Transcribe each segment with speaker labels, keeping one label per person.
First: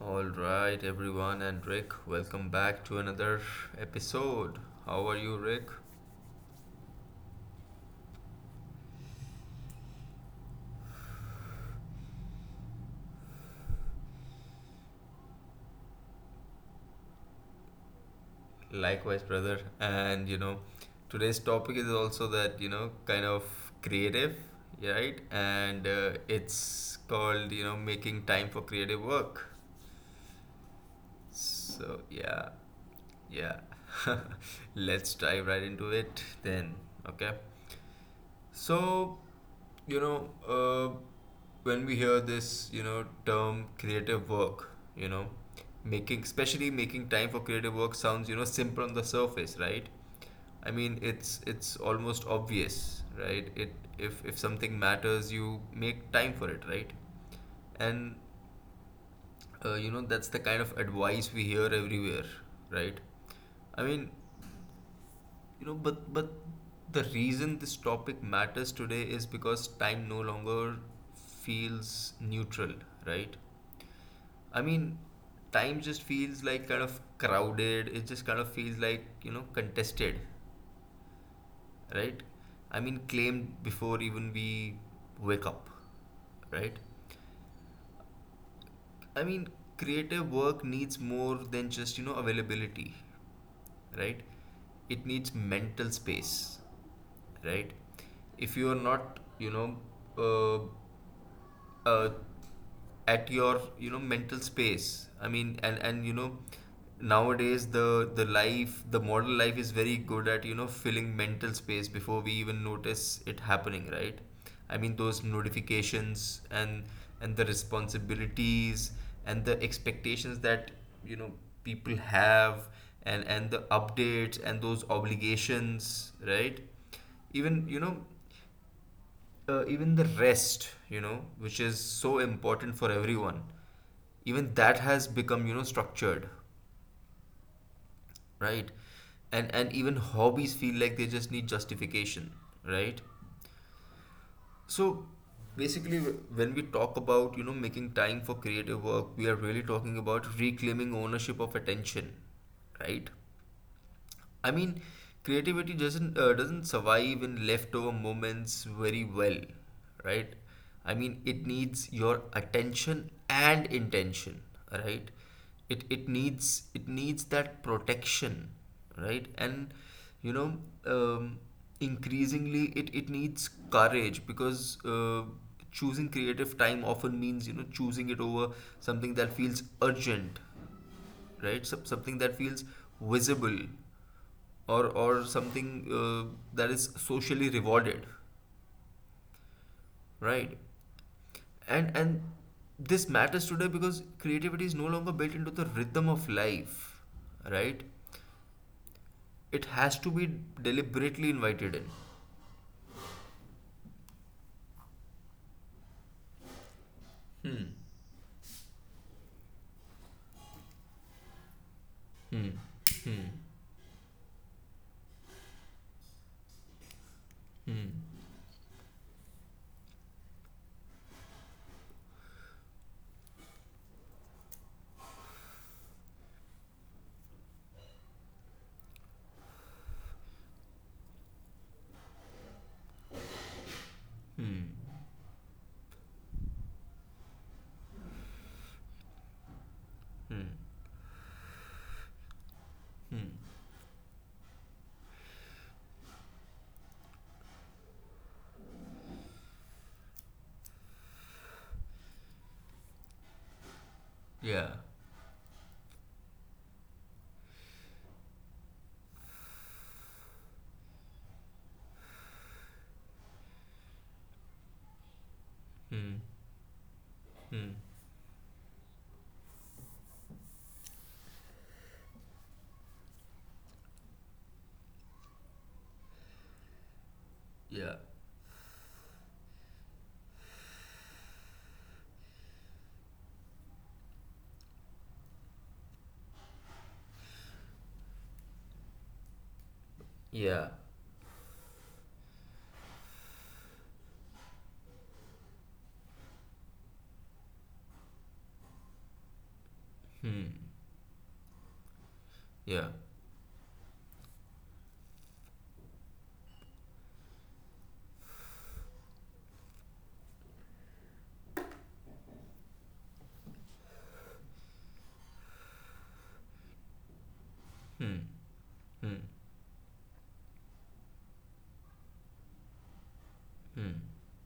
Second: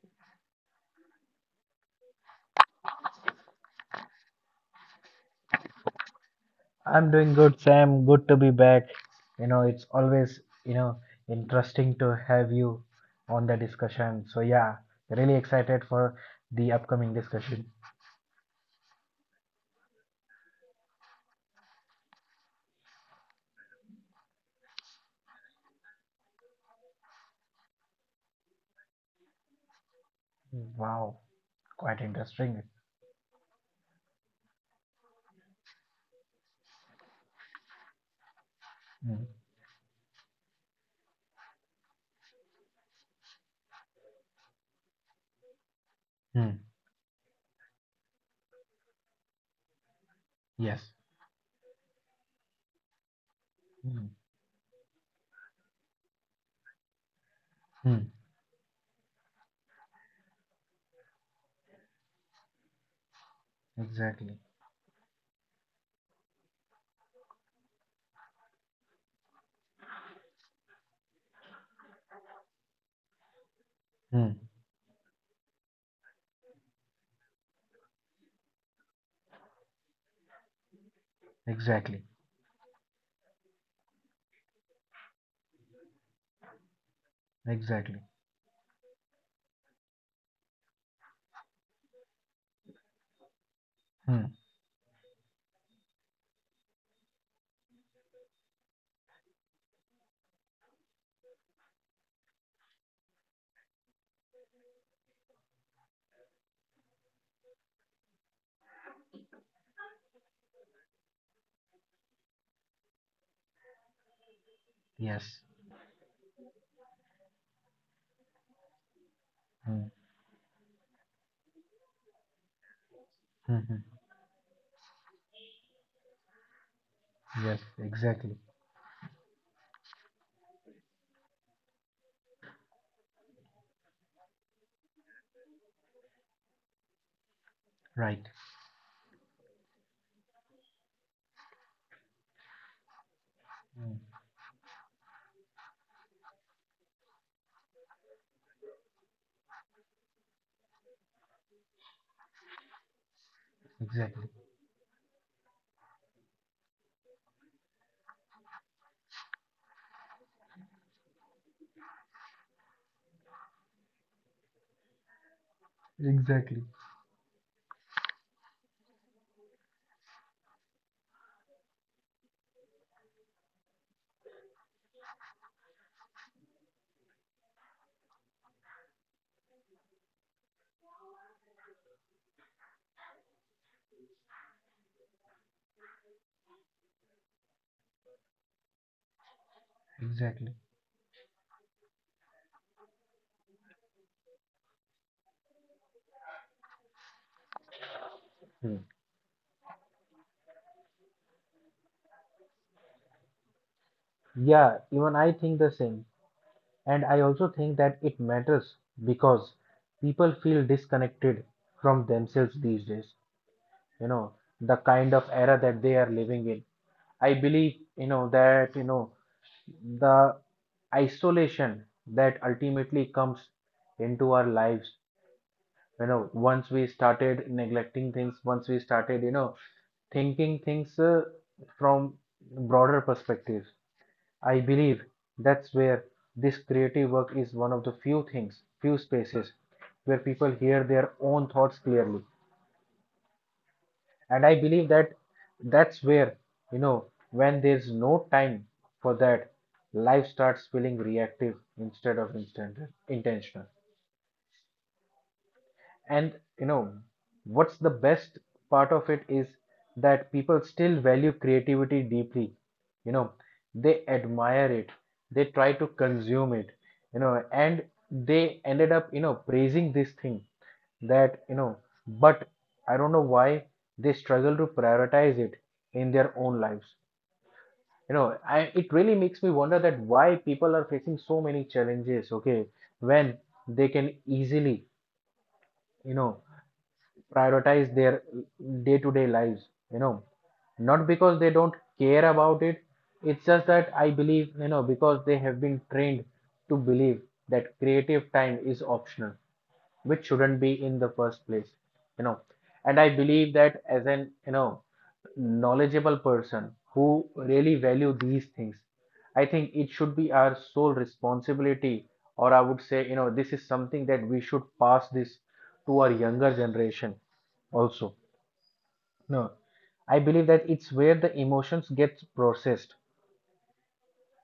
Speaker 1: All right, everyone, and Rick, welcome back to another episode. How are you, Rick?
Speaker 2: I'm doing good, Sam. Good to be back. It's always, interesting to have you on the discussion. Really excited for the upcoming discussion.
Speaker 1: Likewise, brother. And today's topic is also that kind of creative, right? And it's called making time for creative work.
Speaker 2: Wow,
Speaker 1: So,
Speaker 2: quite
Speaker 1: yeah,
Speaker 2: interesting.
Speaker 1: yeah, let's dive right into it then, okay? So,
Speaker 2: Mm.
Speaker 1: you know, uh, when we hear this, term creative work, you know, making,
Speaker 2: Mm.
Speaker 1: especially making time for creative work sounds, simple on the surface, right? I
Speaker 2: Yes.
Speaker 1: mean, it's almost obvious, right? It
Speaker 2: Mm.
Speaker 1: if something matters, you make time for it, right?
Speaker 2: Mm.
Speaker 1: And that's the kind of advice we hear everywhere, right? I mean,
Speaker 2: Exactly.
Speaker 1: but the reason this topic matters today is because time no longer feels neutral, right?
Speaker 2: Mm.
Speaker 1: I mean, time just feels like kind of crowded. It just kind of feels like, contested,
Speaker 2: Exactly.
Speaker 1: right? I mean, claimed before even we wake up, right?
Speaker 2: Exactly.
Speaker 1: I mean, creative work needs more than just, availability, right?
Speaker 2: Mm.
Speaker 1: It needs mental space, right? If you are not uh, uh, at your mental space. And you know Nowadays the life, the modern life, is very good at filling mental space before we even notice it happening, right? I mean, those
Speaker 2: Yes.
Speaker 1: notifications and the responsibilities and the
Speaker 2: Mm.
Speaker 1: expectations that you know people have, and the
Speaker 2: Mm-hmm.
Speaker 1: updates and those obligations, right?
Speaker 2: Yes,
Speaker 1: Even
Speaker 2: exactly.
Speaker 1: even the rest, which is so important for everyone, even that has become structured,
Speaker 2: Right.
Speaker 1: right? And even hobbies feel like they just need justification, right?
Speaker 2: Mm.
Speaker 1: So basically, when we talk about making time for creative work, we are really talking about reclaiming ownership of attention, right?
Speaker 2: Exactly.
Speaker 1: I mean, creativity doesn't survive in leftover moments very well, right? I mean, it needs your attention and intention, right? It
Speaker 2: Exactly.
Speaker 1: needs, it needs that protection, right? And you know, um, increasingly it needs courage, because choosing creative time often means choosing it over something that feels urgent, right? Something that feels visible, or something that is socially rewarded,
Speaker 2: Exactly.
Speaker 1: right? And this matters today because creativity is no longer built into the rhythm of life, right?
Speaker 2: Mm.
Speaker 1: It has to be deliberately invited in.
Speaker 2: Yeah, even I think the same. And I also
Speaker 1: Hmm.
Speaker 2: think that it matters because people feel disconnected from
Speaker 1: Hmm.
Speaker 2: themselves these days,
Speaker 1: Hmm.
Speaker 2: you know, the kind of era that they are living in. I believe,
Speaker 1: Hmm.
Speaker 2: the isolation that ultimately comes into our lives, once we started neglecting things, once we started, thinking things from broader perspectives. I
Speaker 1: Hmm.
Speaker 2: believe that's where this creative work is one of the few things, few spaces where
Speaker 1: Hmm.
Speaker 2: people hear their own thoughts clearly.
Speaker 1: Hmm.
Speaker 2: And I believe that that's where, you know, when there's no time for that, life starts feeling reactive instead of instant, intentional.
Speaker 1: Yeah.
Speaker 2: And you know what's the best part of it is that people still value creativity deeply. you know they admire it, they try to
Speaker 1: Hmm.
Speaker 2: consume it, you know
Speaker 1: Hmm.
Speaker 2: and they ended up praising this thing that you know But I don't know why they struggle to prioritize it in their own lives.
Speaker 1: Yeah.
Speaker 2: I, it really makes me wonder that why people are facing so many challenges. Okay, when they can easily you know prioritize their day to day lives, you know,
Speaker 1: Yeah.
Speaker 2: not because they don't care about it. It's just that I believe, because they have been trained to believe that creative time is optional, which
Speaker 1: Hmm.
Speaker 2: shouldn't be in the first place. you know
Speaker 1: Yeah.
Speaker 2: and I believe that as an, knowledgeable person who really value these things, I think it should be our sole responsibility, or I would say, this is something that we should pass this to our younger generation also.
Speaker 1: Hmm. Hmm.
Speaker 2: No, I believe that it's where the emotions get processed,
Speaker 1: Hmm.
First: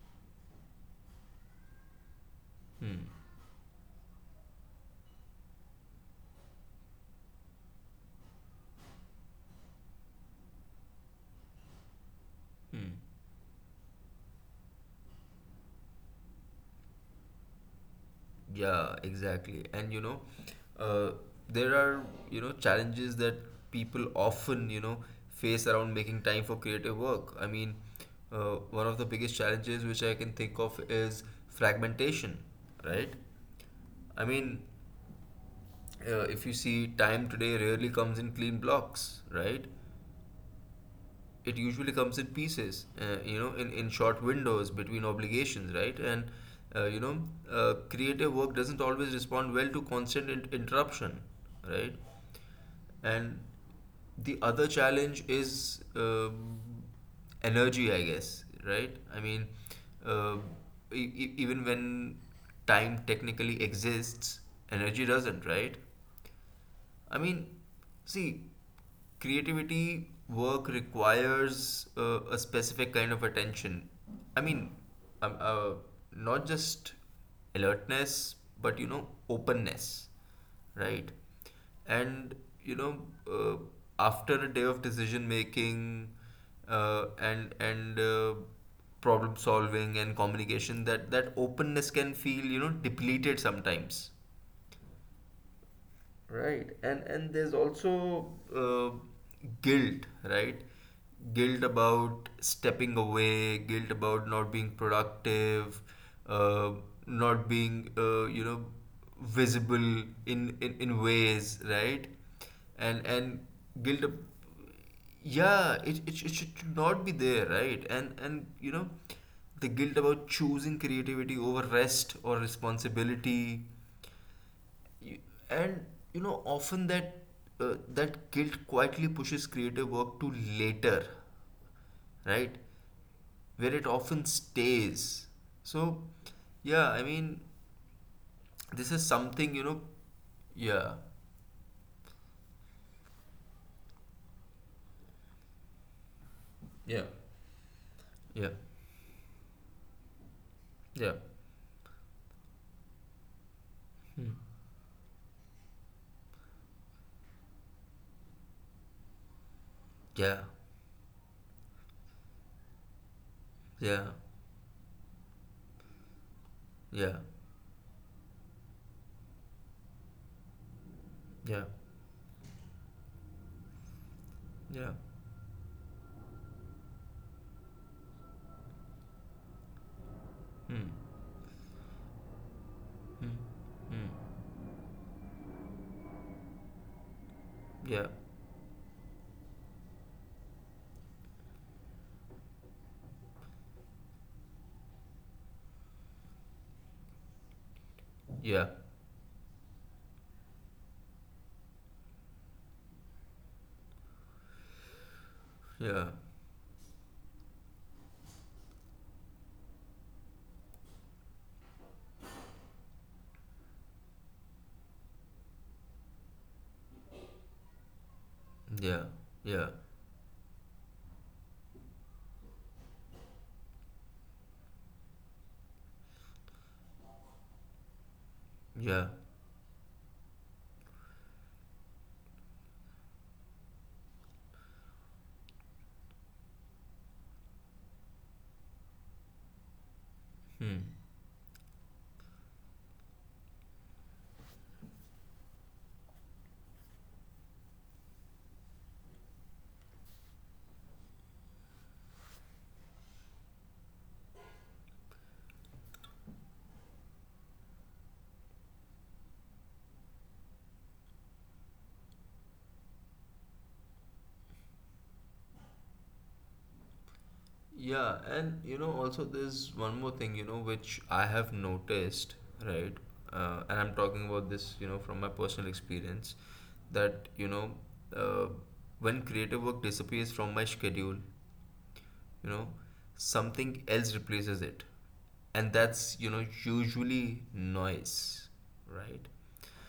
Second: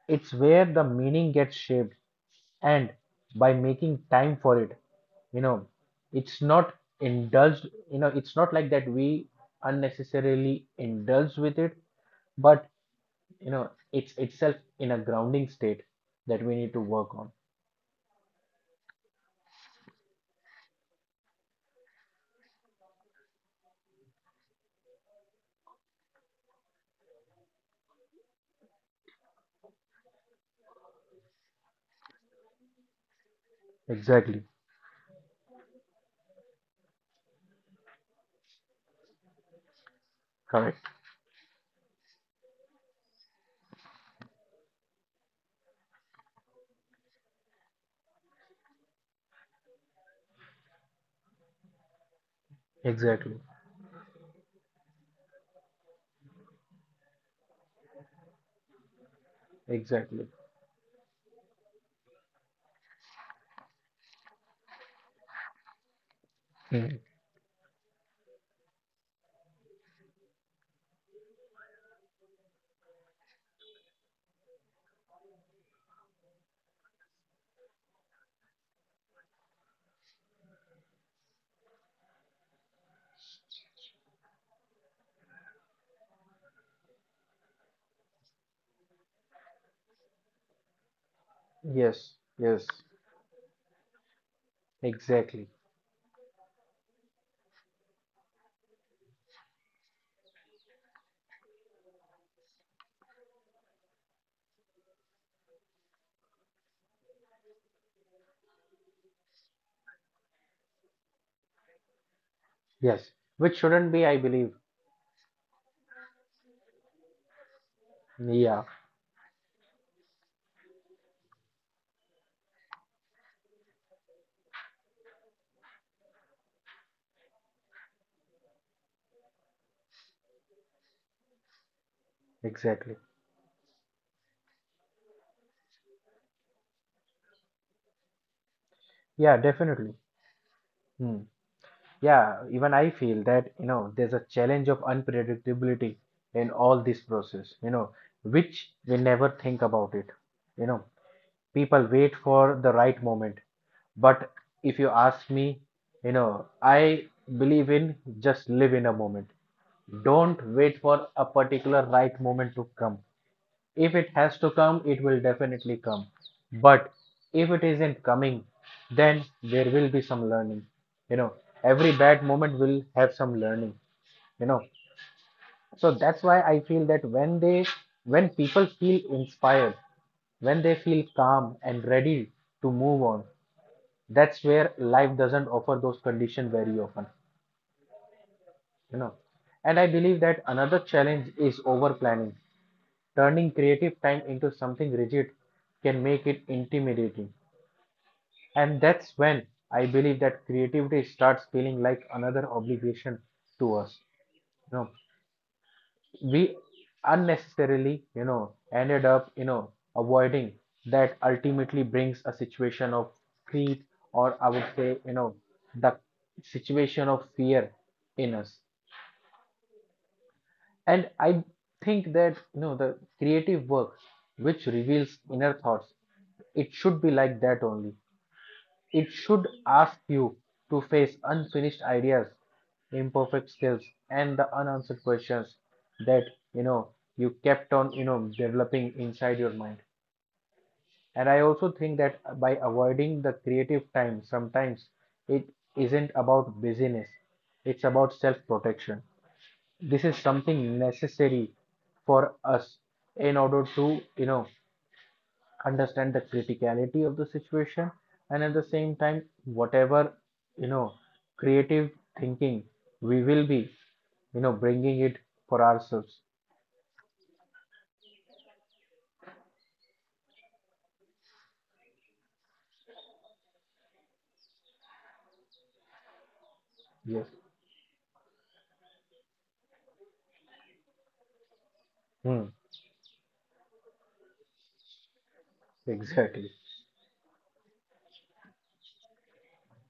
Speaker 2: it's where the meaning gets shaped, and
Speaker 1: Hmm.
Speaker 2: by making time for it, you know, it's not indulged, it's not like that we unnecessarily indulge with it, but
Speaker 1: Hmm.
Speaker 2: it's itself in a grounding state that we need to work on.
Speaker 1: Yeah, exactly. And uh, there are, challenges that people often, face around making time for creative work. I mean, one of the biggest challenges which I can think of is fragmentation, right? I
Speaker 2: Exactly.
Speaker 1: mean, if you see, time today rarely comes in clean blocks, right?
Speaker 2: Correct.
Speaker 1: It usually comes in pieces, in short windows between obligations, right? And, uh, you know, creative work doesn't always respond well to constant interruption, right?
Speaker 2: Exactly.
Speaker 1: And the other challenge is energy, I guess, right? I mean,
Speaker 2: Exactly.
Speaker 1: uh, even when time technically exists, energy doesn't, right?
Speaker 2: Mm.
Speaker 1: I mean, see, creativity work requires a specific kind of attention. I mean, um, uh, not just alertness, but openness, right? And you know, uh, after a day of decision making, and problem solving and communication, that that openness can
Speaker 2: Yes.
Speaker 1: feel
Speaker 2: Yes.
Speaker 1: depleted sometimes.
Speaker 2: Exactly.
Speaker 1: Right, and there's also uh, guilt, right? Guilt about stepping away, guilt about not being productive, uh, not being visible in, in ways, right? And
Speaker 2: Yes. Which shouldn't
Speaker 1: guilt,
Speaker 2: be, I
Speaker 1: ab-
Speaker 2: believe.
Speaker 1: yeah, it, it should not be there, right? And
Speaker 2: Yeah.
Speaker 1: you know the guilt about choosing creativity over rest or responsibility, you- and you know often that uh, that guilt quietly pushes creative work to later, right?
Speaker 2: Exactly.
Speaker 1: Where it often stays. So yeah, I mean, this is
Speaker 2: Yeah,
Speaker 1: something, you know.
Speaker 2: definitely.
Speaker 1: Yeah.
Speaker 2: Hmm. Yeah, even I feel that, there's a challenge of unpredictability in all this
Speaker 1: Yeah.
Speaker 2: process,
Speaker 1: Yeah.
Speaker 2: which we never think about it. You know,
Speaker 1: Yeah.
Speaker 2: people wait for the right moment. But if you ask me, I believe in just live in a moment. Don't wait for a particular right moment to come.
Speaker 1: Yeah.
Speaker 2: If
Speaker 1: Yeah.
Speaker 2: it has to come, it will definitely come. But
Speaker 1: Yeah.
Speaker 2: if it isn't coming, then there will be some learning. You know,
Speaker 1: Yeah.
Speaker 2: every bad moment will have some learning, you know.
Speaker 1: Yeah.
Speaker 2: So that's why I feel that when people feel inspired, when they
Speaker 1: Hmm.
Speaker 2: feel calm and ready to move on,
Speaker 1: Hmm. Hmm.
Speaker 2: that's where life doesn't offer those conditions very often,
Speaker 1: Yeah.
Speaker 2: you know. And I believe that another challenge is over planning. Turning creative time into something rigid can make it intimidating.
Speaker 1: Yeah.
Speaker 2: And that's when I believe that creativity starts feeling like another obligation to us. You know,
Speaker 1: Yeah.
Speaker 2: we unnecessarily, ended up, avoiding that ultimately brings a situation of greed, or I would say, the situation of fear in us.
Speaker 1: Yeah. Yeah.
Speaker 2: And I think that the creative work which reveals inner thoughts, it should be like that only.
Speaker 1: Yeah.
Speaker 2: It should ask you to face unfinished ideas, imperfect skills, and the unanswered questions that you know you kept on developing inside your mind.
Speaker 1: Hmm.
Speaker 2: And I also think that by avoiding the creative time, sometimes it isn't about busyness; it's about self-protection. This is something necessary for us in order to understand the criticality of the situation, and at the same time whatever you know creative thinking we will be bringing it for ourselves.
Speaker 1: Yeah, and also there's one more thing, which I have noticed, right? And I'm talking about this, from my personal experience,
Speaker 2: Yes.
Speaker 1: that, uh, when creative work disappears from my schedule,
Speaker 2: Hmm.
Speaker 1: you know something else replaces it, and that's
Speaker 2: Exactly.
Speaker 1: usually noise, right?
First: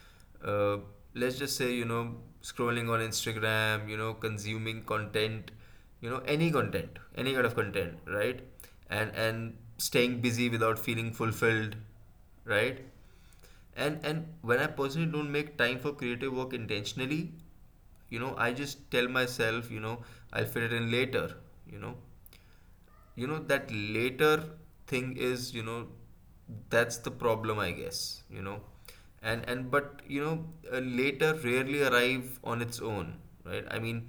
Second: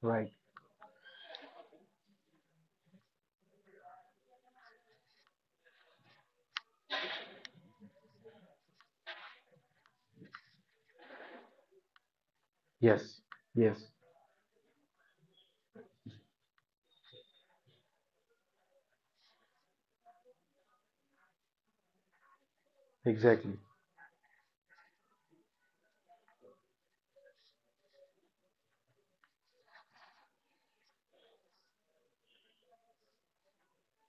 Speaker 2: Right.
Speaker 1: uh, let's just say, scrolling on Instagram, consuming content, any content, any kind of content, right? And staying busy without feeling fulfilled, right?
Speaker 2: Yes. Yes.
Speaker 1: And when I personally don't make time for creative work intentionally, I just tell myself, I'll fit it in later, you know
Speaker 2: Exactly.
Speaker 1: that later thing is, that's the problem, I guess, and but you know later rarely arrive on its own, right? I mean,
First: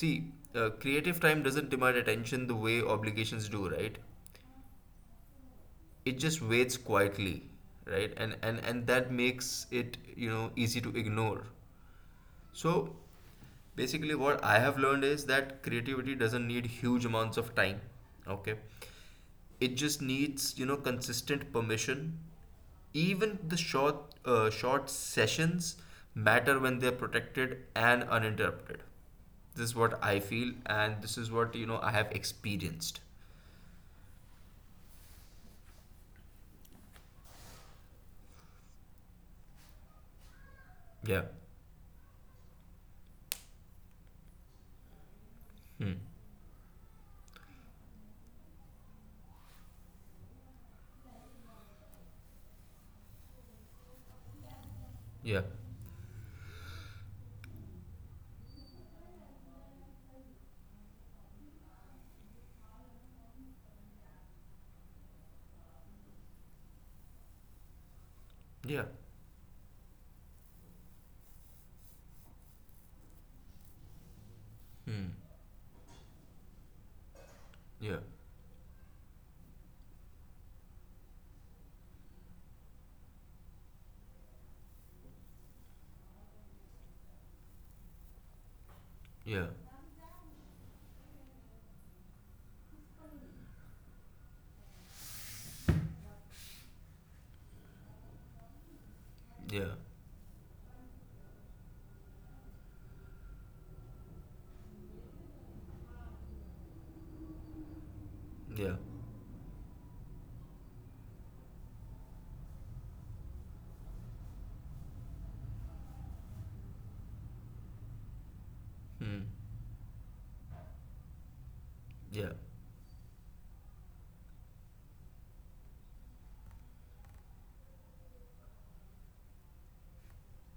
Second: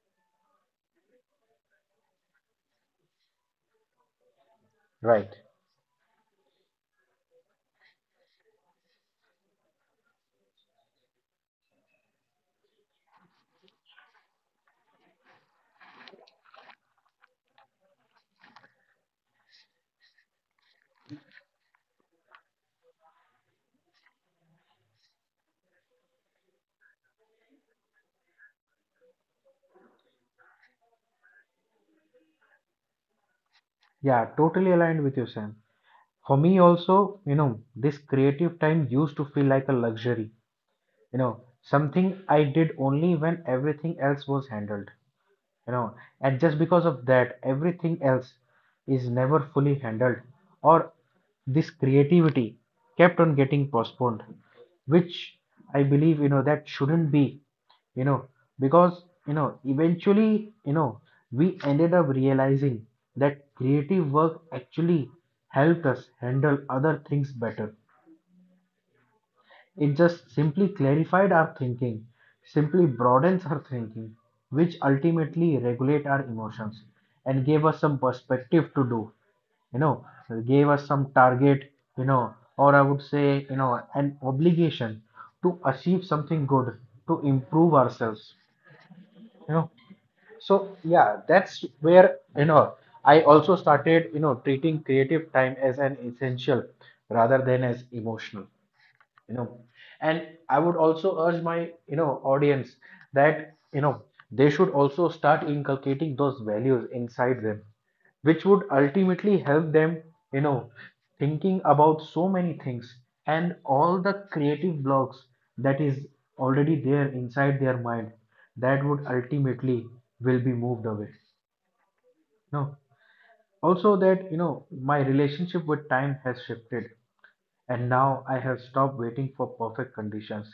Speaker 1: see, creative time doesn't demand attention the way obligations do, right?
Speaker 2: Right.
Speaker 1: It just waits quietly, right? And that makes it easy to ignore. So basically, what I have learned is that creativity doesn't need huge amounts of time, okay? It just needs, consistent permission. Even the short, short sessions matter when they're protected and uninterrupted. This is what I feel, and this is what you know I have experienced.
Speaker 2: Yeah, totally aligned with you, Sam. For me also, this creative time used to feel like a luxury,
Speaker 1: Yeah.
Speaker 2: you know something I did only when everything else was handled, you know
Speaker 1: Hmm.
Speaker 2: and just because of that everything else is never fully handled, or this creativity kept on getting postponed, which
Speaker 1: Yeah.
Speaker 2: I believe that shouldn't be, you know because eventually we ended up realizing that creative work actually helped us handle other things better.
Speaker 1: Yeah.
Speaker 2: It just simply clarified our thinking, simply broadens our thinking, which
Speaker 1: Hmm.
Speaker 2: ultimately regulate our emotions and gave us
Speaker 1: Yeah.
Speaker 2: some perspective to do, you know, gave us some target, or I would say, an obligation to achieve something good, to improve ourselves,
Speaker 1: Yeah.
Speaker 2: you know. So yeah, that's where, I also started, treating creative time as an essential rather than as emotional. you know
Speaker 1: Yeah.
Speaker 2: and I would also urge my, you know audience that, you know they should also start inculcating those values inside them which would
Speaker 1: Yeah.
Speaker 2: ultimately help them, you know thinking about so many things and all the creative blocks that is already there inside their mind that would
Speaker 1: Hmm.
Speaker 2: ultimately will be moved away.
Speaker 1: Yeah.
Speaker 2: No, also that my relationship with time has shifted and now I have stopped waiting for perfect conditions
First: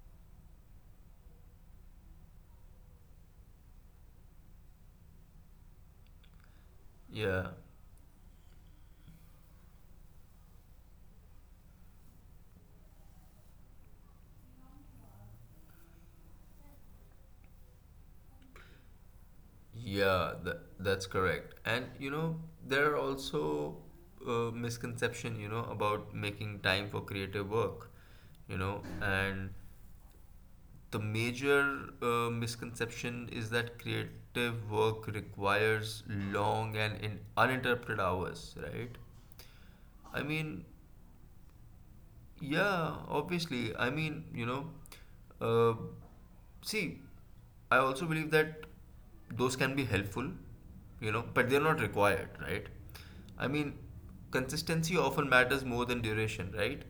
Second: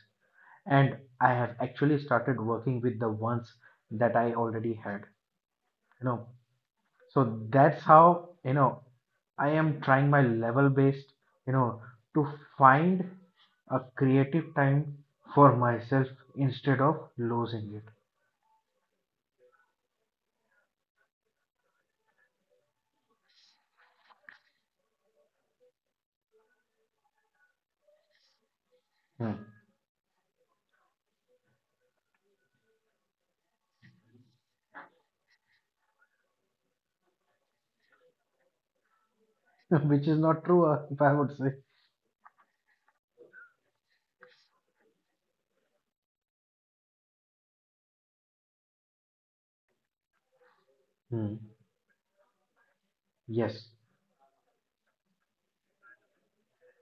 Speaker 2: and I have actually started working with the ones that I already had. You know, so
Speaker 1: Yeah.
Speaker 2: that's how, I am trying my level based, you know, to find a creative time for myself instead of losing it.
Speaker 1: Yeah, that's correct. And there are also misconception, about making time for creative work,
Speaker 2: Hmm.
Speaker 1: and the major misconception is that creative work requires long and in uninterrupted hours, right?
Speaker 2: Which
Speaker 1: I
Speaker 2: is not
Speaker 1: mean,
Speaker 2: true, if I would say.
Speaker 1: Yeah, obviously. I mean, uh, see, I also believe that those can be helpful,
Speaker 2: Hmm.
Speaker 1: but they're not required, right? I
Speaker 2: Yes,
Speaker 1: mean, consistency often matters more than duration, right?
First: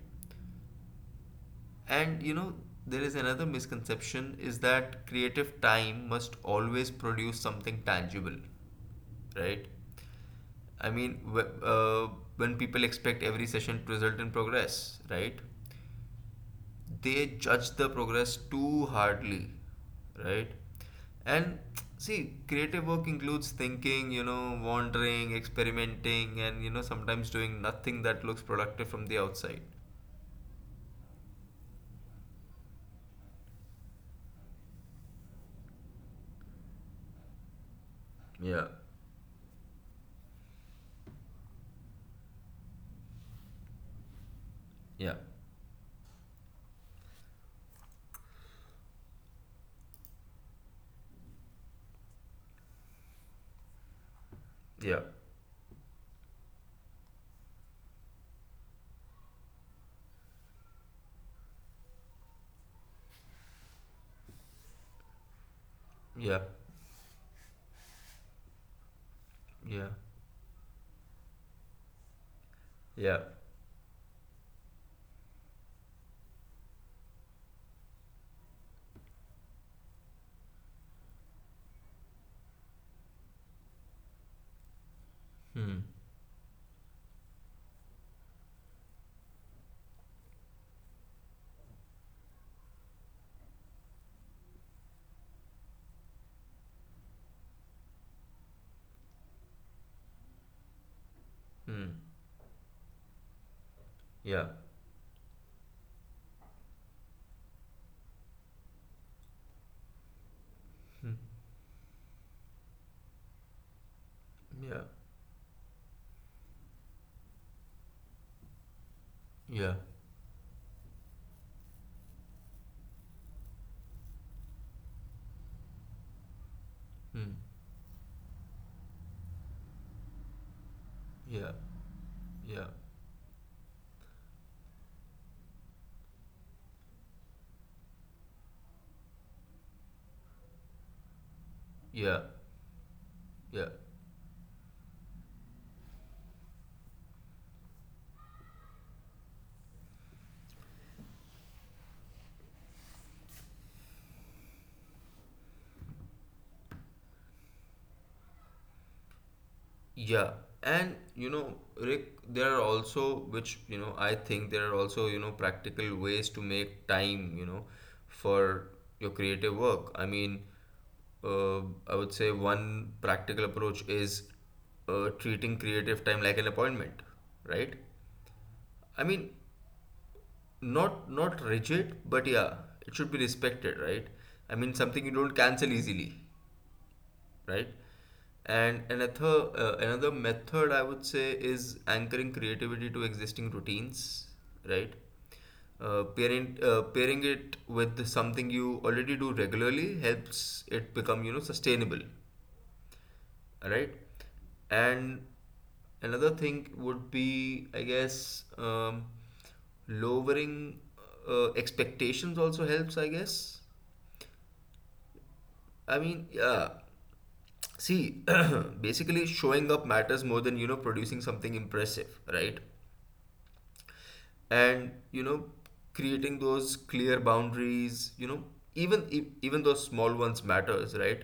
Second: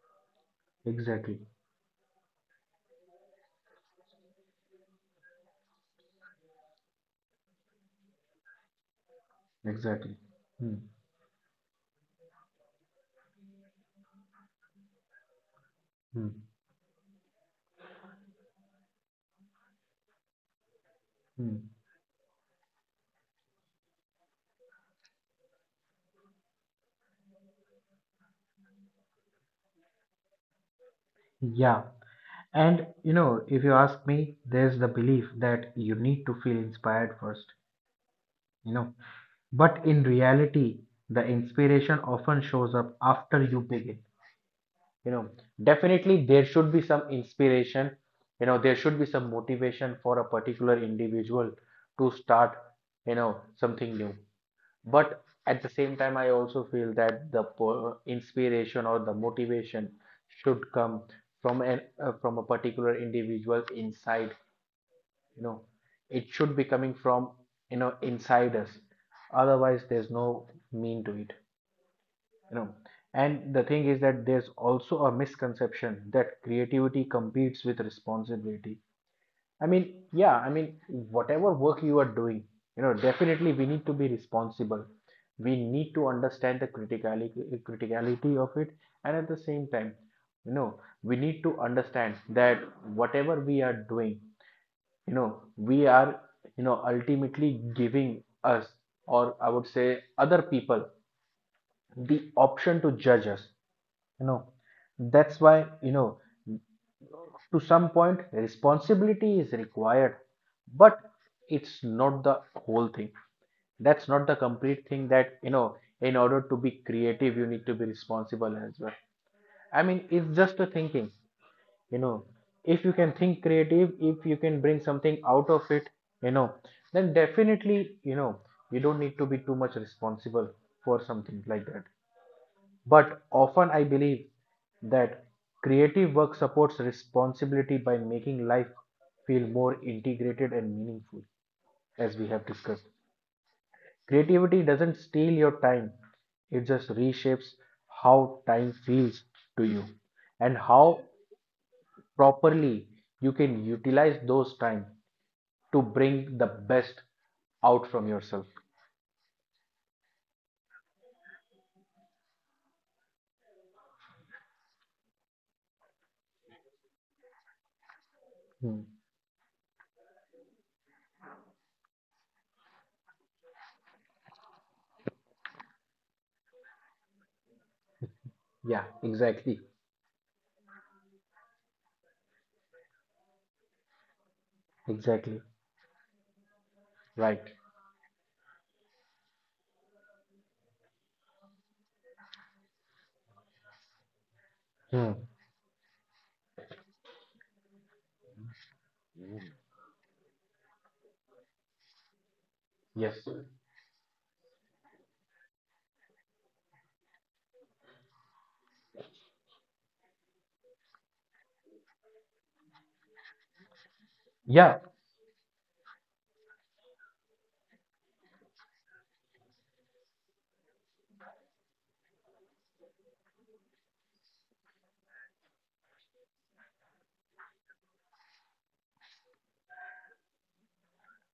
Speaker 2: exactly,
Speaker 1: And, there is another misconception is that creative time must always produce something tangible, right?
Speaker 2: exactly. Hmm.
Speaker 1: I mean, wh- uh, when people expect every session to result in progress, right?
Speaker 2: Hmm.
Speaker 1: They judge the progress too hardly, right? And
Speaker 2: Hmm.
Speaker 1: see, creative work includes thinking, you know, wandering, experimenting, and you know sometimes doing nothing that looks productive from the outside.
Speaker 2: Yeah. And if you ask me, there's the belief that you need to feel inspired first,
Speaker 1: Yeah.
Speaker 2: you know. But in reality, the inspiration often shows up after you begin, you
Speaker 1: Yeah.
Speaker 2: know. Definitely, there should be some inspiration, there should be some motivation for a particular individual to start, something new.
Speaker 1: Yeah.
Speaker 2: But at the same time, I also feel that inspiration or the motivation should come from an from a particular individual inside, you know it
Speaker 1: Yeah.
Speaker 2: should be coming from, inside us, otherwise
Speaker 1: Yeah.
Speaker 2: there's no mean to it, you know
Speaker 1: Yeah.
Speaker 2: and the thing is that there's also a misconception that creativity competes with responsibility. I mean, yeah, I mean whatever work you are doing, definitely we need to be responsible, we
Speaker 1: Hmm.
Speaker 2: need to understand the criticality of it, and at the same time, we need to understand that whatever we are doing, we are, ultimately giving us, or I would say, other people
Speaker 1: Hmm.
Speaker 2: the option to judge us, you know
Speaker 1: Yeah.
Speaker 2: that's why, to some point responsibility is required, but
Speaker 1: Hmm.
Speaker 2: it's not the whole thing. That's not the complete
Speaker 1: Yeah.
Speaker 2: thing that, in order to be creative you need to be responsible as well. I
Speaker 1: Yeah.
Speaker 2: mean, it's just a thinking, you know if you can think creative, if you can bring something out of it, you know then
Speaker 1: Hmm.
Speaker 2: definitely, you don't need to be too much responsible for something
Speaker 1: Yeah.
Speaker 2: like that.
Speaker 1: Yeah.
Speaker 2: But often I believe that creative work supports responsibility by making life feel more integrated and meaningful, as we
Speaker 1: Yeah.
Speaker 2: have discussed.
Speaker 1: Yeah.
Speaker 2: Creativity doesn't steal your time, it just reshapes how time feels to you, and how properly you can utilize those time to bring the best out from yourself.
Speaker 1: Yeah, and Rick, there are also, which I think there are also, practical ways to make time, for
Speaker 2: Hmm.
Speaker 1: your creative work. I mean, uh, I would say one practical approach is treating creative time like an appointment, right?
Speaker 2: Yeah,
Speaker 1: I mean,
Speaker 2: exactly.
Speaker 1: not rigid, but yeah, it should be respected, right? I mean, something you
Speaker 2: Exactly.
Speaker 1: don't cancel easily,
Speaker 2: Right.
Speaker 1: right? And another method I would say is anchoring creativity to existing routines, right?
Speaker 2: Hmm.
Speaker 1: Parent Pairing it with something you already do regularly helps it become sustainable,
Speaker 2: Yes.
Speaker 1: right? And another thing would be, I guess, lowering expectations also helps, I guess.
Speaker 2: Yeah,
Speaker 1: I mean, yeah. See, basically showing up matters more than, producing something impressive, right? And, creating those clear boundaries, even even those small ones matters, right?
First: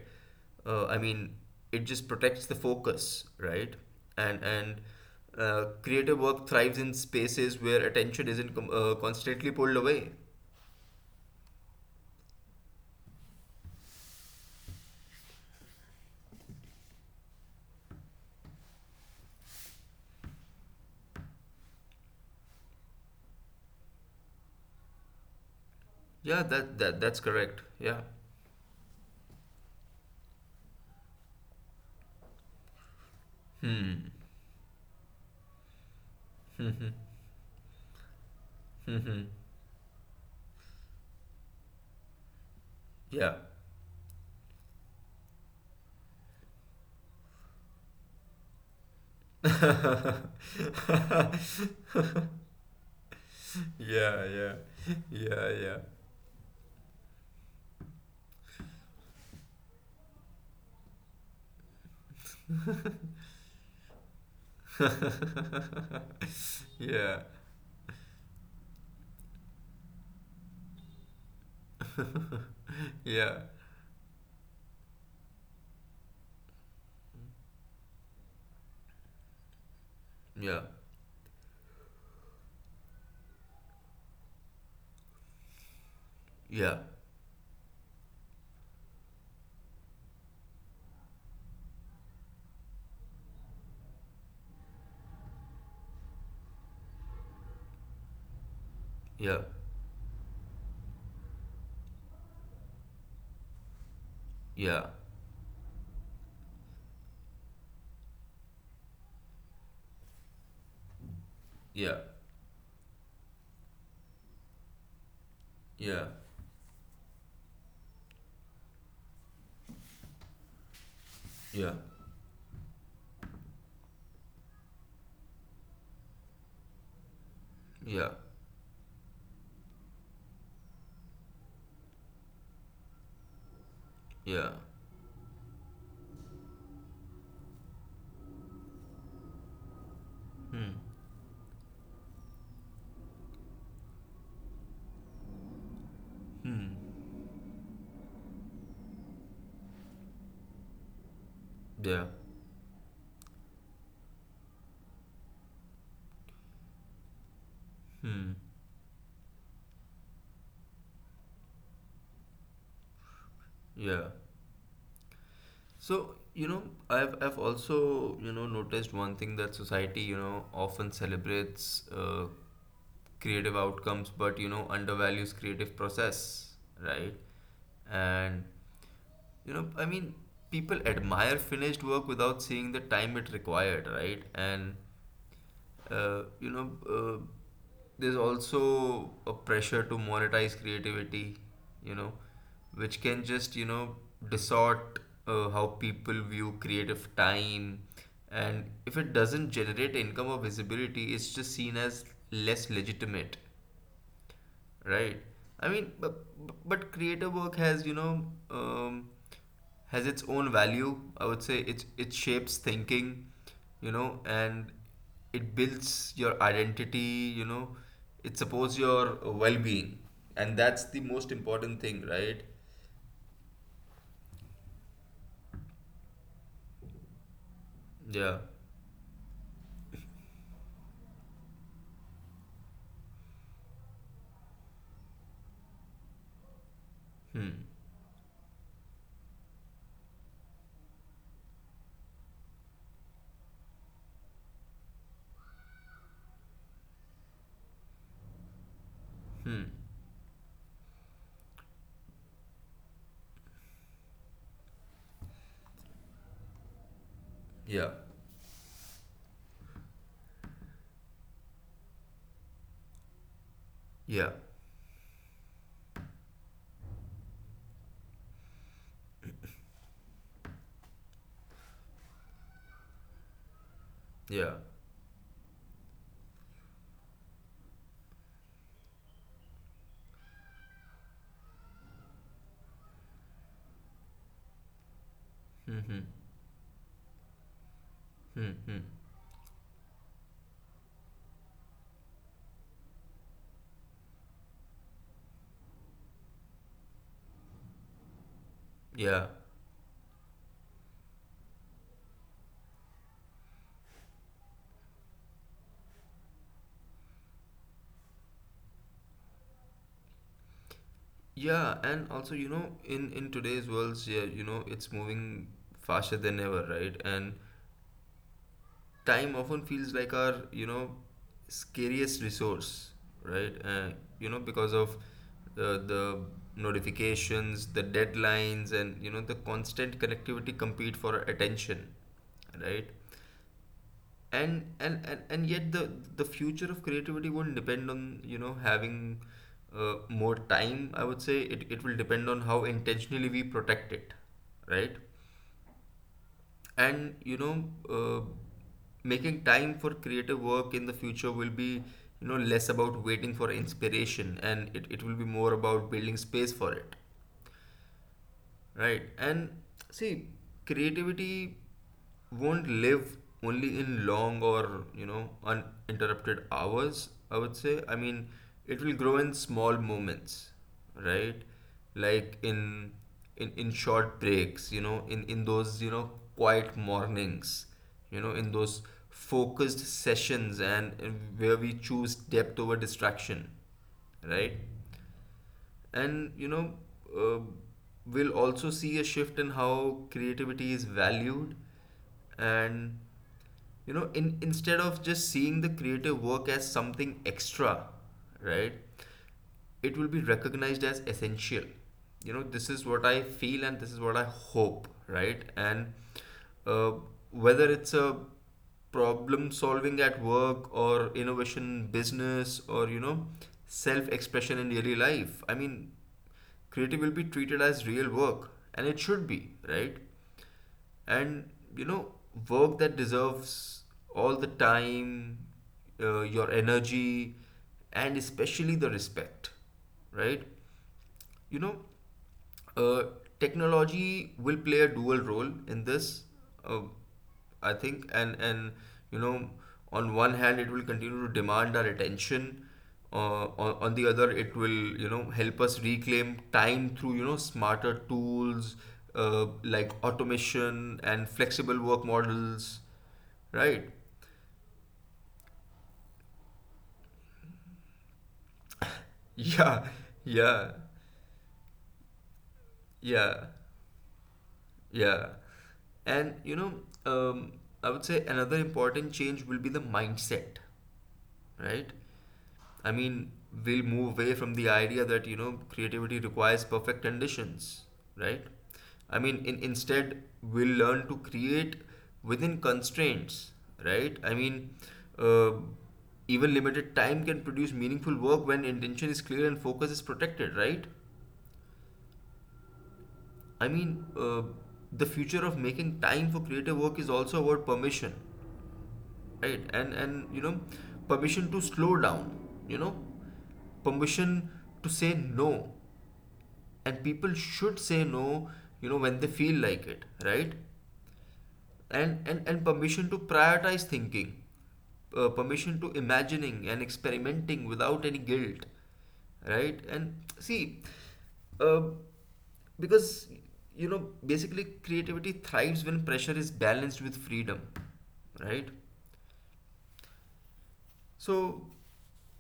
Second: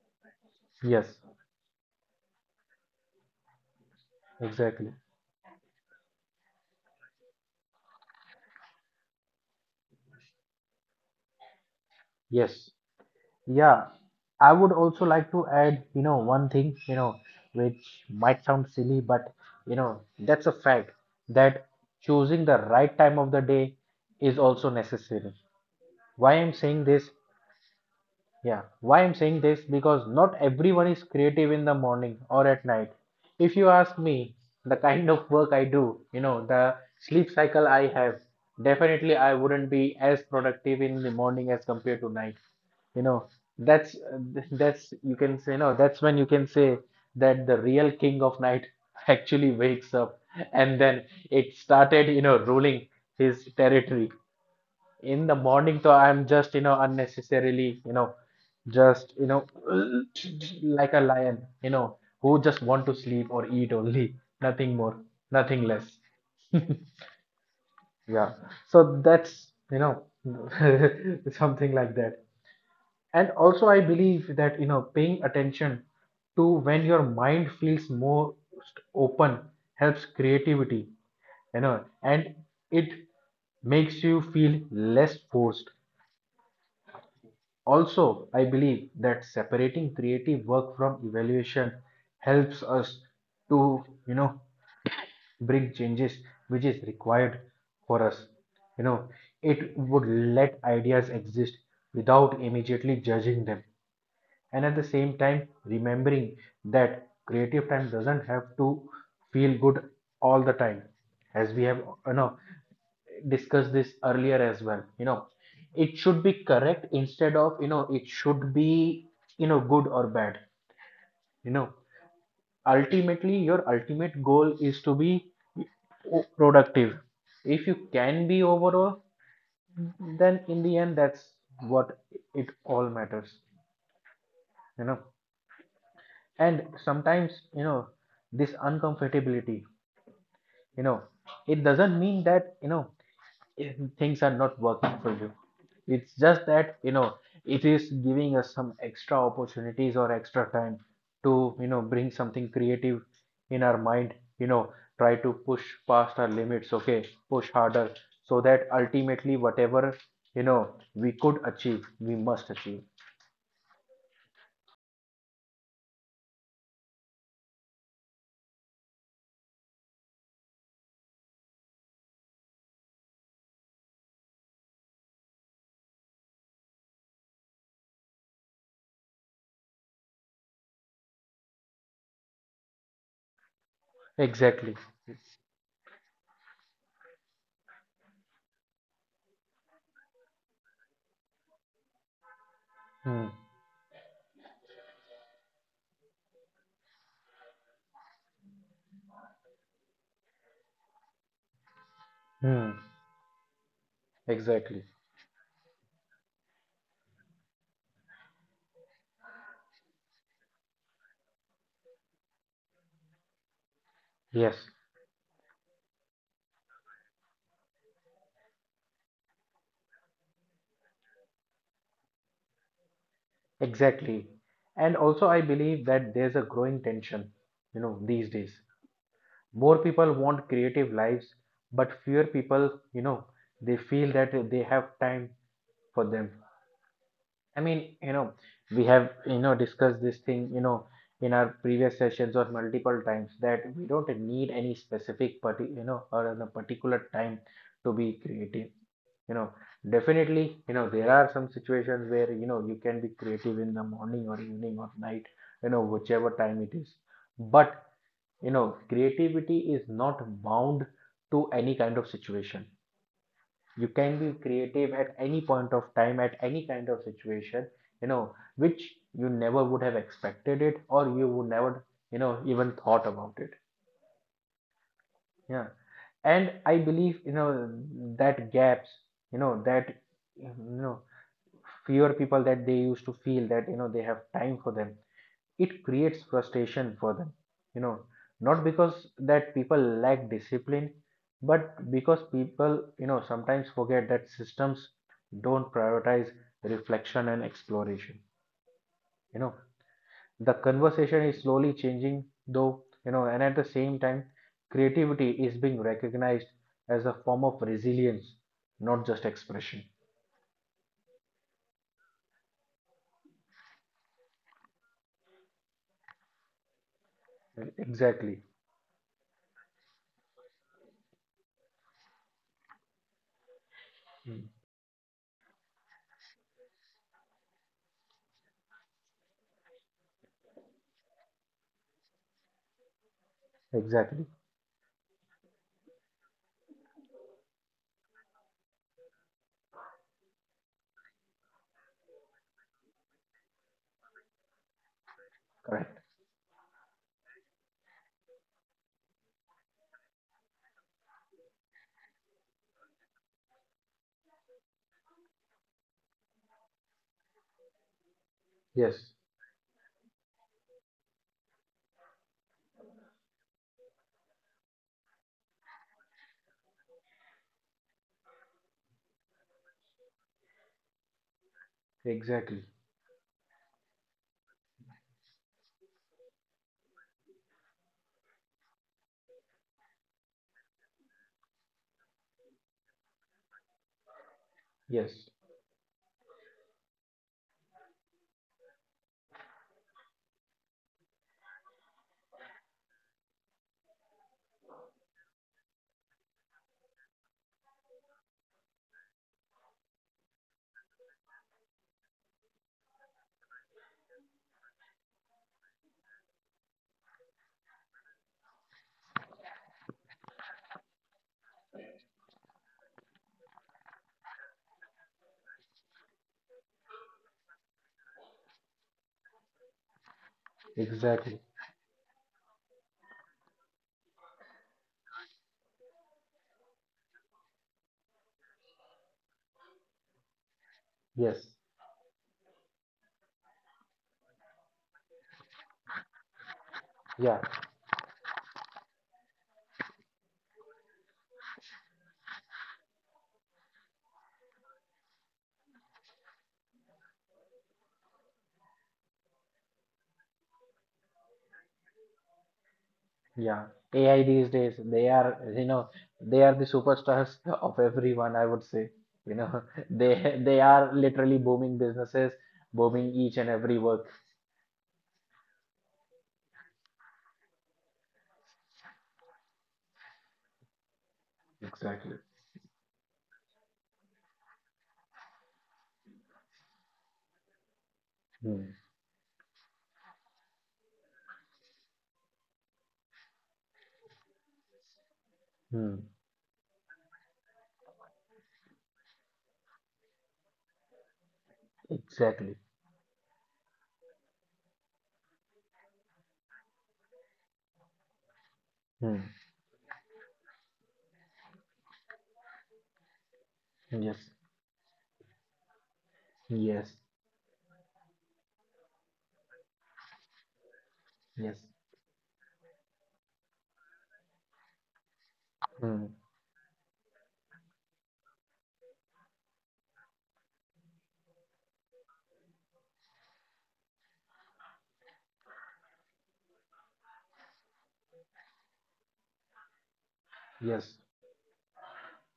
Speaker 1: I
Speaker 2: yes,
Speaker 1: mean, it just protects the focus, right? And
Speaker 2: exactly.
Speaker 1: Creative work thrives in spaces where attention isn't constantly pulled away.
Speaker 2: Yes. Yeah. I would also like to add, one thing, which might sound silly, but that's a fact that choosing the right time of the day is also necessary. Why
Speaker 1: Yeah,
Speaker 2: I'm
Speaker 1: that
Speaker 2: saying
Speaker 1: that
Speaker 2: this.
Speaker 1: that's correct. Yeah.
Speaker 2: Yeah, why I'm saying this because not everyone is creative in the morning or at night. If you ask me, the kind of work I do, the sleep cycle I have, definitely I wouldn't be as productive in the morning as compared to night. You know,
Speaker 1: Yeah.
Speaker 2: that's that's you can say no, that's when you can say that the real king of night actually wakes up and then it started, ruling his
Speaker 1: Yeah,
Speaker 2: territory
Speaker 1: yeah.
Speaker 2: in the morning. So I'm just, unnecessarily, just like a lion, who just want to sleep or eat only nothing more, nothing less.
Speaker 1: Yeah,
Speaker 2: Yeah, so that's, something like that. And
Speaker 1: yeah.
Speaker 2: also I believe that paying attention to when your mind feels most open helps
Speaker 1: Yeah,
Speaker 2: creativity, and it makes you feel less forced.
Speaker 1: yeah.
Speaker 2: Also, I believe that separating creative work from evaluation helps us to, bring changes which is required for us. You know,
Speaker 1: Yeah,
Speaker 2: it would let ideas exist without immediately judging them, and at the
Speaker 1: yeah.
Speaker 2: same time remembering that creative time doesn't have to feel good all the time, as we have
Speaker 1: Yeah,
Speaker 2: you know discussed this earlier as well. It
Speaker 1: yeah.
Speaker 2: should be correct instead of it should be good or bad you
Speaker 1: Yeah,
Speaker 2: know Ultimately, your ultimate goal is to be productive. If you
Speaker 1: yeah.
Speaker 2: can be overall, then in the end, that's what it all matters
Speaker 1: Yeah.
Speaker 2: you know and sometimes, this uncomfortability,
Speaker 1: Hmm.
Speaker 2: you know it doesn't mean that, if things are not working for you, it's just
Speaker 1: Hmm.
Speaker 2: that it is giving us some extra opportunities or extra time to
Speaker 1: Yeah.
Speaker 2: bring something creative in our mind you know Try to push past our limits. Okay, push harder
Speaker 1: Hmm.
Speaker 2: so that ultimately whatever, you know we could achieve we must achieve.
Speaker 1: Yeah. So you know, I've also you know noticed one thing, that society you know often celebrates creative outcomes, but you know undervalues creative process, right? And I mean, people admire finished work without seeing the time it required, right? And,
Speaker 2: Exactly.
Speaker 1: uh, you know, uh, there's also a pressure to monetize creativity, you know, which can
Speaker 2: Hmm.
Speaker 1: just, distort how people view creative time. And if it doesn't generate income or visibility, it's just seen as less
Speaker 2: Hmm.
Speaker 1: legitimate.
Speaker 2: Exactly.
Speaker 1: Right. I mean, but creative work has, um, has its own value. I would say it shapes thinking,
Speaker 2: Yes.
Speaker 1: and it builds your identity, you know, it supports your well-being, and that's the most important thing, right?
Speaker 2: Exactly. And also, I believe that there's a growing tension, these
Speaker 1: Yeah.
Speaker 2: days. More people want creative lives, but fewer people, they feel that they have time for them.
Speaker 1: Hmm.
Speaker 2: I mean, we have, discussed this thing, in our previous sessions or multiple times that we don't need any specific, or a particular time to be creative you know
Speaker 1: Hmm.
Speaker 2: Definitely, there are some situations where you can be creative in the morning or evening or night, whichever time it is, but
Speaker 1: Yeah.
Speaker 2: creativity is not bound to any kind of situation. You can
Speaker 1: Yeah.
Speaker 2: be creative at any point of time, at any kind of situation, which you never would have expected it, or you would never, even thought about it.
Speaker 1: Yeah.
Speaker 2: Yeah. And I believe, that gaps, that, you know fewer people that they used to feel that they have time for them,
Speaker 1: Hmm.
Speaker 2: it
Speaker 1: Hmm.
Speaker 2: creates frustration for them you know
Speaker 1: Hmm.
Speaker 2: Not
Speaker 1: Hmm.
Speaker 2: because that people lack discipline, but because people, sometimes forget that systems don't prioritize reflection and exploration.
Speaker 1: Yeah.
Speaker 2: you know the conversation is slowly changing though, and at the same time creativity is being recognized as a form of resilience, not just expression.
Speaker 1: Yeah, and also, in today's world, yeah, it's moving faster than ever, right? And
Speaker 2: Exactly.
Speaker 1: time often feels like our, scariest resource, right?
Speaker 2: Mm.
Speaker 1: Because of the notifications, the deadlines, and the constant connectivity compete for our attention, right?
Speaker 2: Exactly.
Speaker 1: And yet the future of creativity won't depend on, you know, having more time. I would say it will depend on how intentionally we protect it, right?
Speaker 2: Correct.
Speaker 1: And you know, uh, making time for creative work in the future will be, you know, less about waiting for inspiration, and it will be more about building space for it, right?
Speaker 2: Yes,
Speaker 1: And see, creativity won't live only in long or, you know, uninterrupted hours. I would say, I mean, it will grow in small moments, right? Like in
Speaker 2: exactly.
Speaker 1: in short breaks, you know, in those, you know, quiet mornings, you know, in those focused sessions, and where we choose depth over distraction, right?
Speaker 2: Yes,
Speaker 1: And you know, uh, we'll also see a shift in how creativity is valued. And you know, in instead of just seeing the creative work as something extra, right? It will be recognized as essential. You know, this is what I feel and this is what I hope, right? And uh, whether it's a problem solving at work, or innovation in business, or you know, self expression in daily life, I mean, creative will be treated as real work, and it should be, right?
Speaker 2: exactly.
Speaker 1: And you know, work that deserves all the time, your energy, and especially the respect, right?
Speaker 2: Yes,
Speaker 1: You know, uh, technology will play a dual role in this, uh,
Speaker 2: yeah,
Speaker 1: I think, and you know, on one hand, it will continue to demand our attention. On the other, it will, you know, help us reclaim time through, you know, smarter tools like automation and flexible work models,
Speaker 2: yeah.
Speaker 1: right?
Speaker 2: AI these days, they are the superstars of everyone, I would say. You know,
Speaker 1: Yeah,
Speaker 2: they
Speaker 1: yeah,
Speaker 2: are literally booming businesses, booming each
Speaker 1: yeah,
Speaker 2: and every work.
Speaker 1: yeah. And you know, um, I would say another important change will be the mindset, right?
Speaker 2: Exactly.
Speaker 1: I mean, we'll move away from the idea that, you know, creativity requires perfect conditions, right?
Speaker 2: Hmm.
Speaker 1: I mean, instead, we'll learn to create within constraints, right? I mean, uh,
Speaker 2: Hmm.
Speaker 1: even limited time can produce meaningful work when intention is clear and focus is protected, right?
Speaker 2: Exactly.
Speaker 1: I mean, the future of making time for creative work is also about permission,
Speaker 2: Hmm.
Speaker 1: right? And you know, permission to slow down, you know,
Speaker 2: Yes.
Speaker 1: permission to say no,
Speaker 2: Yes.
Speaker 1: and people should say no, you know, when they feel like it, right?
Speaker 2: Yes.
Speaker 1: And permission to prioritize thinking, permission to
Speaker 2: Hmm.
Speaker 1: imagining and experimenting without any guilt, right? And see, uh, because you know, basically creativity thrives when pressure is balanced with freedom, right?
Speaker 2: Yes.
Speaker 1: So,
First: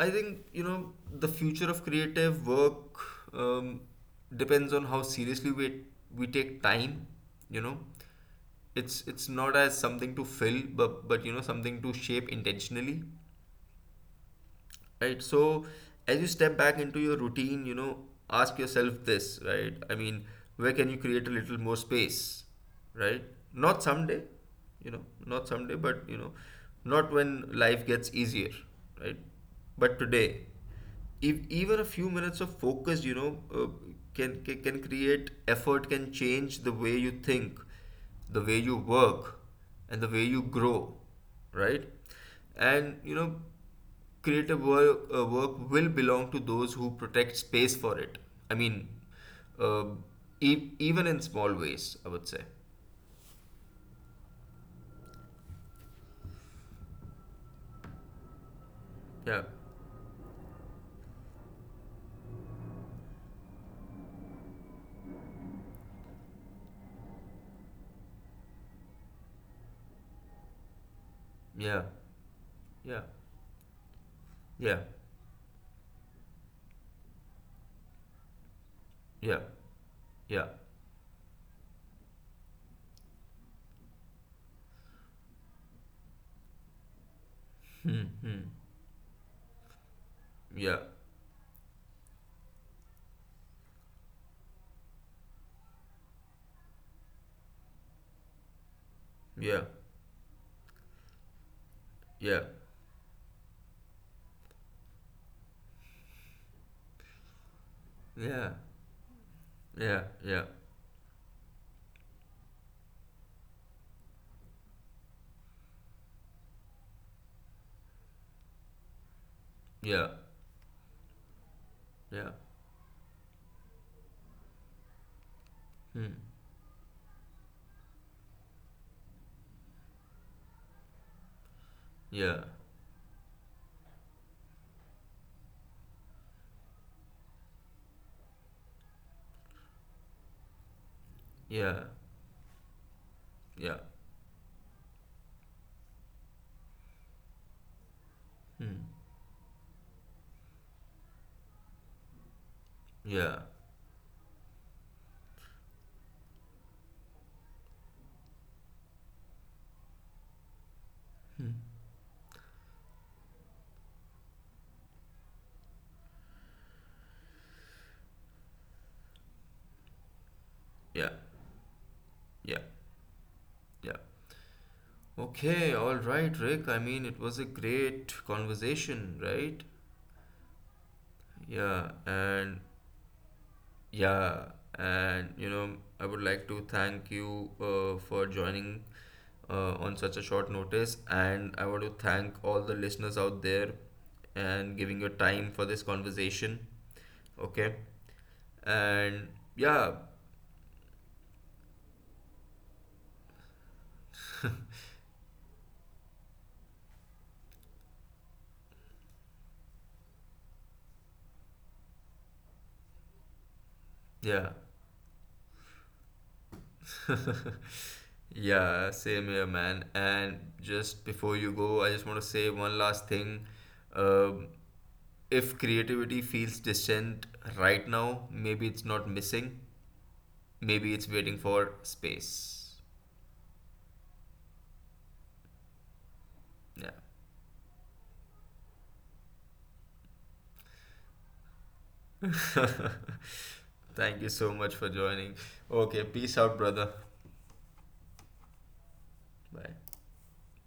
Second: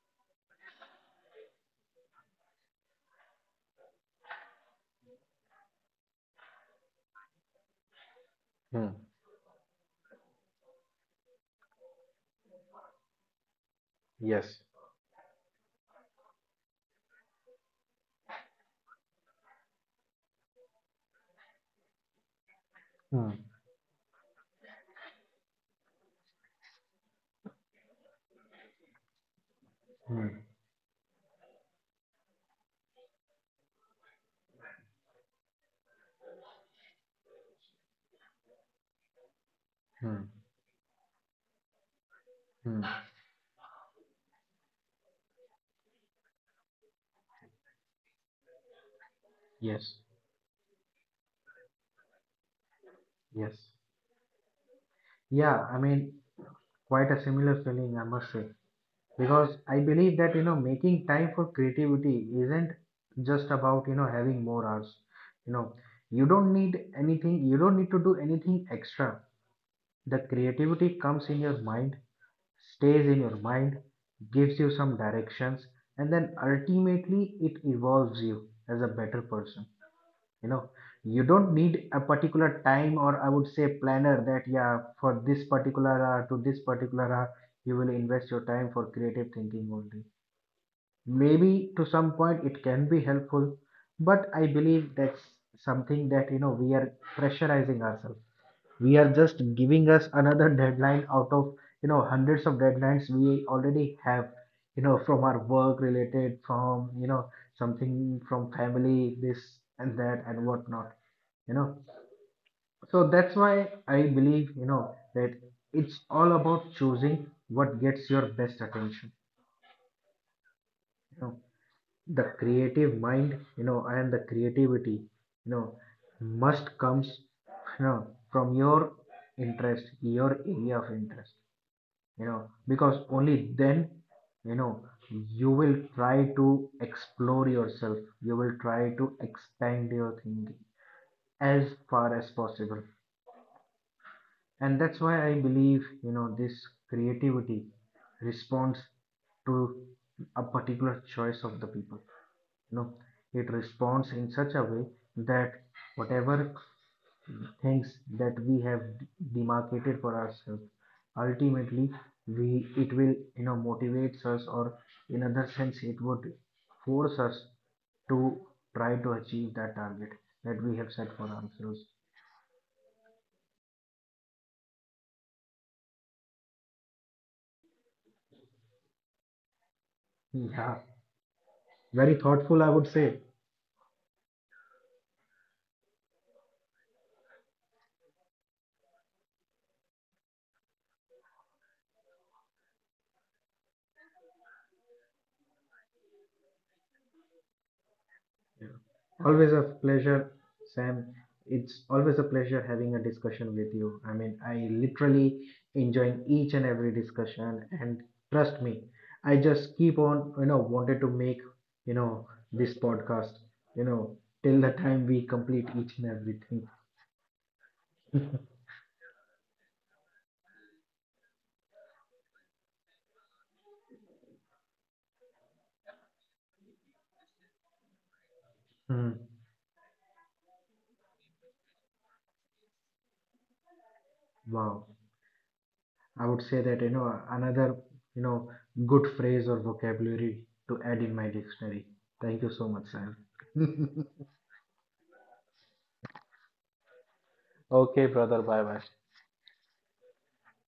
Speaker 1: I think, you know, the future of creative work um, depends on how seriously we take time. You know,
Speaker 2: Hmm.
Speaker 1: it's not as something to fill, but you know, something to shape intentionally,
Speaker 2: Yes.
Speaker 1: right? So as you step back into your routine, you know, ask yourself this, right? I mean, where can you create a little more space, right?
Speaker 2: Hmm.
Speaker 1: Not someday, you know, not someday, but you know, not when life gets easier, right? But today,
Speaker 2: Hmm.
Speaker 1: if even a few minutes of focus, you know, can create effort, can change the way you think, the way you work, and the
Speaker 2: Hmm.
Speaker 1: way you grow, right?
Speaker 2: Hmm.
Speaker 1: And you know, creative work, work will belong to those who protect space for it. I mean, uh,
Speaker 2: Yes.
Speaker 1: even in small ways, I would say.
Speaker 2: Yes. Yeah, I mean, quite a similar feeling, I must say,
Speaker 1: Yeah,
Speaker 2: because I believe that making time for creativity isn't just about having more hours. You know, you don't need anything. You don't need to do anything extra. The creativity comes in your
Speaker 1: yeah,
Speaker 2: mind,
Speaker 1: yeah,
Speaker 2: stays in your mind, gives you
Speaker 1: yeah,
Speaker 2: some directions, and then ultimately it evolves you as a better
Speaker 1: yeah,
Speaker 2: person
Speaker 1: yeah,
Speaker 2: you know you don't need a particular time, or I would say planner, that yeah, for this particular hour to this particular hour you will invest your time for creative thinking only.
Speaker 1: yeah,
Speaker 2: Maybe to some point it can be helpful, but I believe that's something that we are pressurizing ourselves. We are just
Speaker 1: yeah,
Speaker 2: giving us another deadline out of
Speaker 1: yeah,
Speaker 2: hundreds of deadlines we already have, from our work related, from something from
Speaker 1: yeah,
Speaker 2: family, this and
Speaker 1: yeah,
Speaker 2: that and whatnot you know so that's why I believe, that it's all about choosing what gets your best attention
Speaker 1: yeah,
Speaker 2: you know
Speaker 1: yeah,
Speaker 2: the
Speaker 1: yeah,
Speaker 2: creative mind, and the creativity, you know
Speaker 1: hmm,
Speaker 2: must comes, you know from your interest, your area of interest. you know
Speaker 1: yeah,
Speaker 2: because only then, you know you will try to explore yourself, you will try to expand your thinking as
Speaker 1: yeah,
Speaker 2: far as possible.
Speaker 1: yeah,
Speaker 2: And that's why I believe, this creativity responds
Speaker 1: hmm,
Speaker 2: to a particular choice of the people. you know
Speaker 1: yeah,
Speaker 2: it responds in such a way that whatever things that we have demarcated for ourselves, ultimately, we it will, motivates us, or in other sense, it would force us to try to achieve that target that we have set
Speaker 1: yeah,
Speaker 2: for ourselves.
Speaker 1: yeah, yeah. Okay, all right, Rick. I mean, it was a great conversation, right?
Speaker 2: Yeah,
Speaker 1: Yeah,
Speaker 2: very
Speaker 1: and
Speaker 2: thoughtful, I would say.
Speaker 1: yeah, and you know, I would like to thank you for joining on such a short notice, and I want to thank all the listeners out there and giving your time for this conversation. Okay,
Speaker 2: Yeah.
Speaker 1: and
Speaker 2: Always a
Speaker 1: yeah,
Speaker 2: pleasure, Sam. It's always a pleasure having a discussion with you. I mean, I literally enjoying each and every discussion, and trust me, I just keep on, wanted to make, this podcast, you know,
Speaker 1: yeah,
Speaker 2: till the time we complete each and everything.
Speaker 1: yeah, same here, man. And just before you go, I just want to say one last thing. Um, if creativity feels distant right now, maybe it's not
Speaker 2: Hmm.
Speaker 1: missing. Maybe it's waiting for space.
Speaker 2: Wow. I would say that,
Speaker 1: Yeah.
Speaker 2: another, you know, good phrase or vocabulary to add in my dictionary. Thank you so much, Sam.
Speaker 1: Thank you so much for joining. Okay, peace out, brother.
Speaker 2: Okay, brother. Bye bye.
Speaker 1: Bye.